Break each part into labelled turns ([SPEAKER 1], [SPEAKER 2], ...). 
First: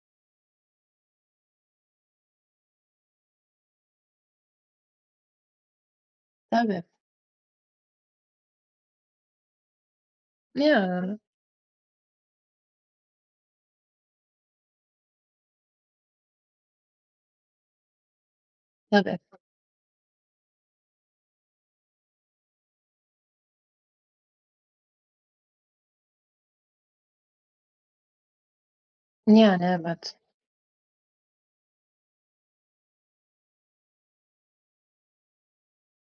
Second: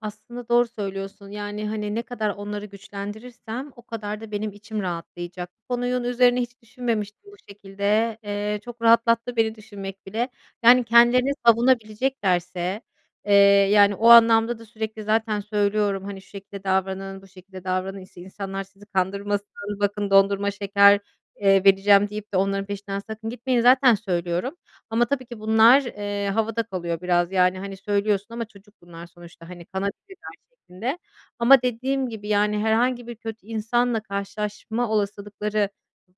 [SPEAKER 1] Aslında doğru söylüyorsun, yani, hani, ne kadar onları güçlendirirsem o kadar da benim içim rahatlayacak. Bu konunun üzerine hiç
[SPEAKER 2] Evet.
[SPEAKER 1] düşünmemiştim bu şekilde. Eee, çok rahatlattı beni düşünmek bile. Yani,
[SPEAKER 2] Ya.
[SPEAKER 1] kendilerini savunabileceklerse, eee, yani, o anlamda da sürekli zaten söylüyorum hani: "Şu şekilde davranın, bu şekilde davranın işte insanlar sizi
[SPEAKER 2] Evet.
[SPEAKER 1] kandırmasın bakın dondurma şeker, eee, vereceğim deyip de onların peşinden sakın gitmeyin." Zaten söylüyorum ama tabii ki bunlar, eee, havada kalıyor biraz. Yani hani söylüyorsun ama çocuk bunlar sonuçta,
[SPEAKER 2] Yani,
[SPEAKER 1] hani,
[SPEAKER 2] evet.
[SPEAKER 1] kanabilirler şeklinde, ama dediğim gibi yani herhangi bir kötü insanla karşılaşma olasılıkları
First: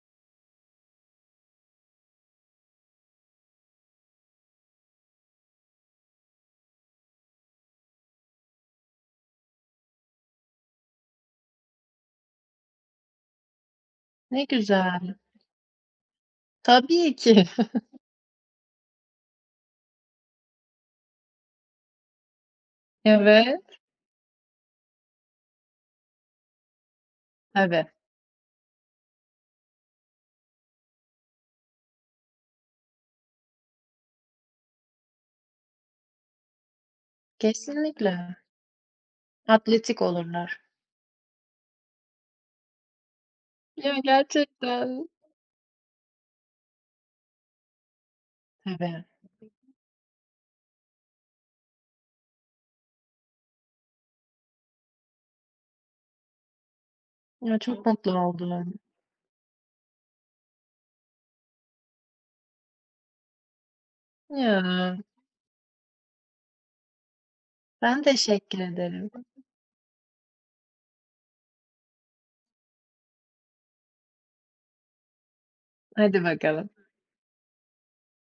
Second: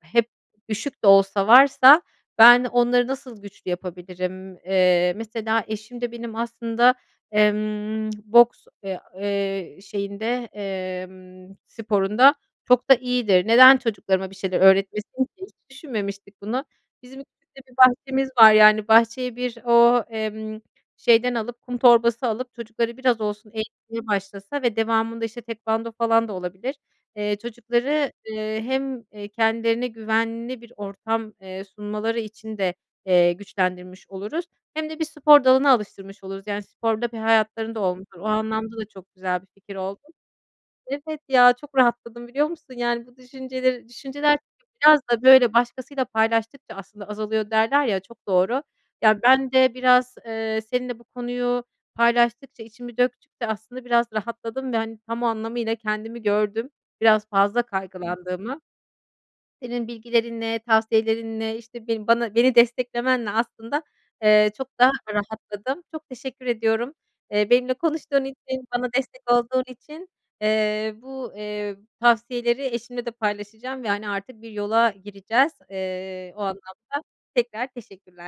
[SPEAKER 1] hep düşük de olsa varsa ben onları nasıl güçlü yapabilirim. Eee, mesela eşim de benim aslında, emm, boks, eee, eee, şeyinde, emm, sporunda çok da iyidir. Neden çocuklarıma bir
[SPEAKER 2] Ne
[SPEAKER 1] şeyler
[SPEAKER 2] güzel.
[SPEAKER 1] öğretmesin ki? Hiç düşünmemiştik bunu.
[SPEAKER 2] Tabii
[SPEAKER 1] Bizim
[SPEAKER 2] ki.
[SPEAKER 1] ülkemizde bir bahçemiz var, yani, bahçeye bir o, emm, şeyden alıp, kum torbası alıp çocukları biraz olsun
[SPEAKER 2] Evet.
[SPEAKER 1] eğitmeye başlasa ve devamında işte tekvando falan da olabilir. Eee,
[SPEAKER 2] Tabii.
[SPEAKER 1] çocukları, eee, hem kendilerine güvenli bir ortam, eee, sunmaları için de, eee, güçlendirmiş oluruz hem de bir spor dalını alıştırmış oluruz, yani, spor da bir hayatlarında olmuşlar o
[SPEAKER 2] Kesinlikle.
[SPEAKER 1] anlamda da çok güzel bir fikir oldu.
[SPEAKER 2] Atletik olurlar.
[SPEAKER 1] Evet, ya çok rahatladım biliyor musun? Yani bu düşünceleri,
[SPEAKER 2] Ya
[SPEAKER 1] düşünceler biraz
[SPEAKER 2] gerçekten.
[SPEAKER 1] da böyle başkasıyla paylaştıkça aslında azalıyor derler ya, çok doğru.
[SPEAKER 2] Evet.
[SPEAKER 1] Ya, ben de biraz, eee, seninle bu konuyu paylaştıkça içimi döktükçe aslında biraz rahatladım ve hani tam anlamıyla kendimi gördüm; biraz
[SPEAKER 2] Ya
[SPEAKER 1] fazla
[SPEAKER 2] çok tatlı oldu
[SPEAKER 1] kaygılandığımı.
[SPEAKER 2] yani.
[SPEAKER 1] Senin bilgilerinle tavsiyelerinle işte bana, beni desteklemenle aslında, eee, çok daha
[SPEAKER 2] Ya.
[SPEAKER 1] rahatladım. Çok teşekkür ediyorum, eee, benimle
[SPEAKER 2] Ben
[SPEAKER 1] konuştuğun
[SPEAKER 2] teşekkür
[SPEAKER 1] için bana
[SPEAKER 2] ederim.
[SPEAKER 1] destek olduğun için, eee, bu, eee, tavsiyeleri eşimle de paylaşacağım ve, hani, artık bir yola gireceğiz.
[SPEAKER 2] Hadi
[SPEAKER 1] Eee, o
[SPEAKER 2] bakalım.
[SPEAKER 1] anlamda tekrar teşekkürler.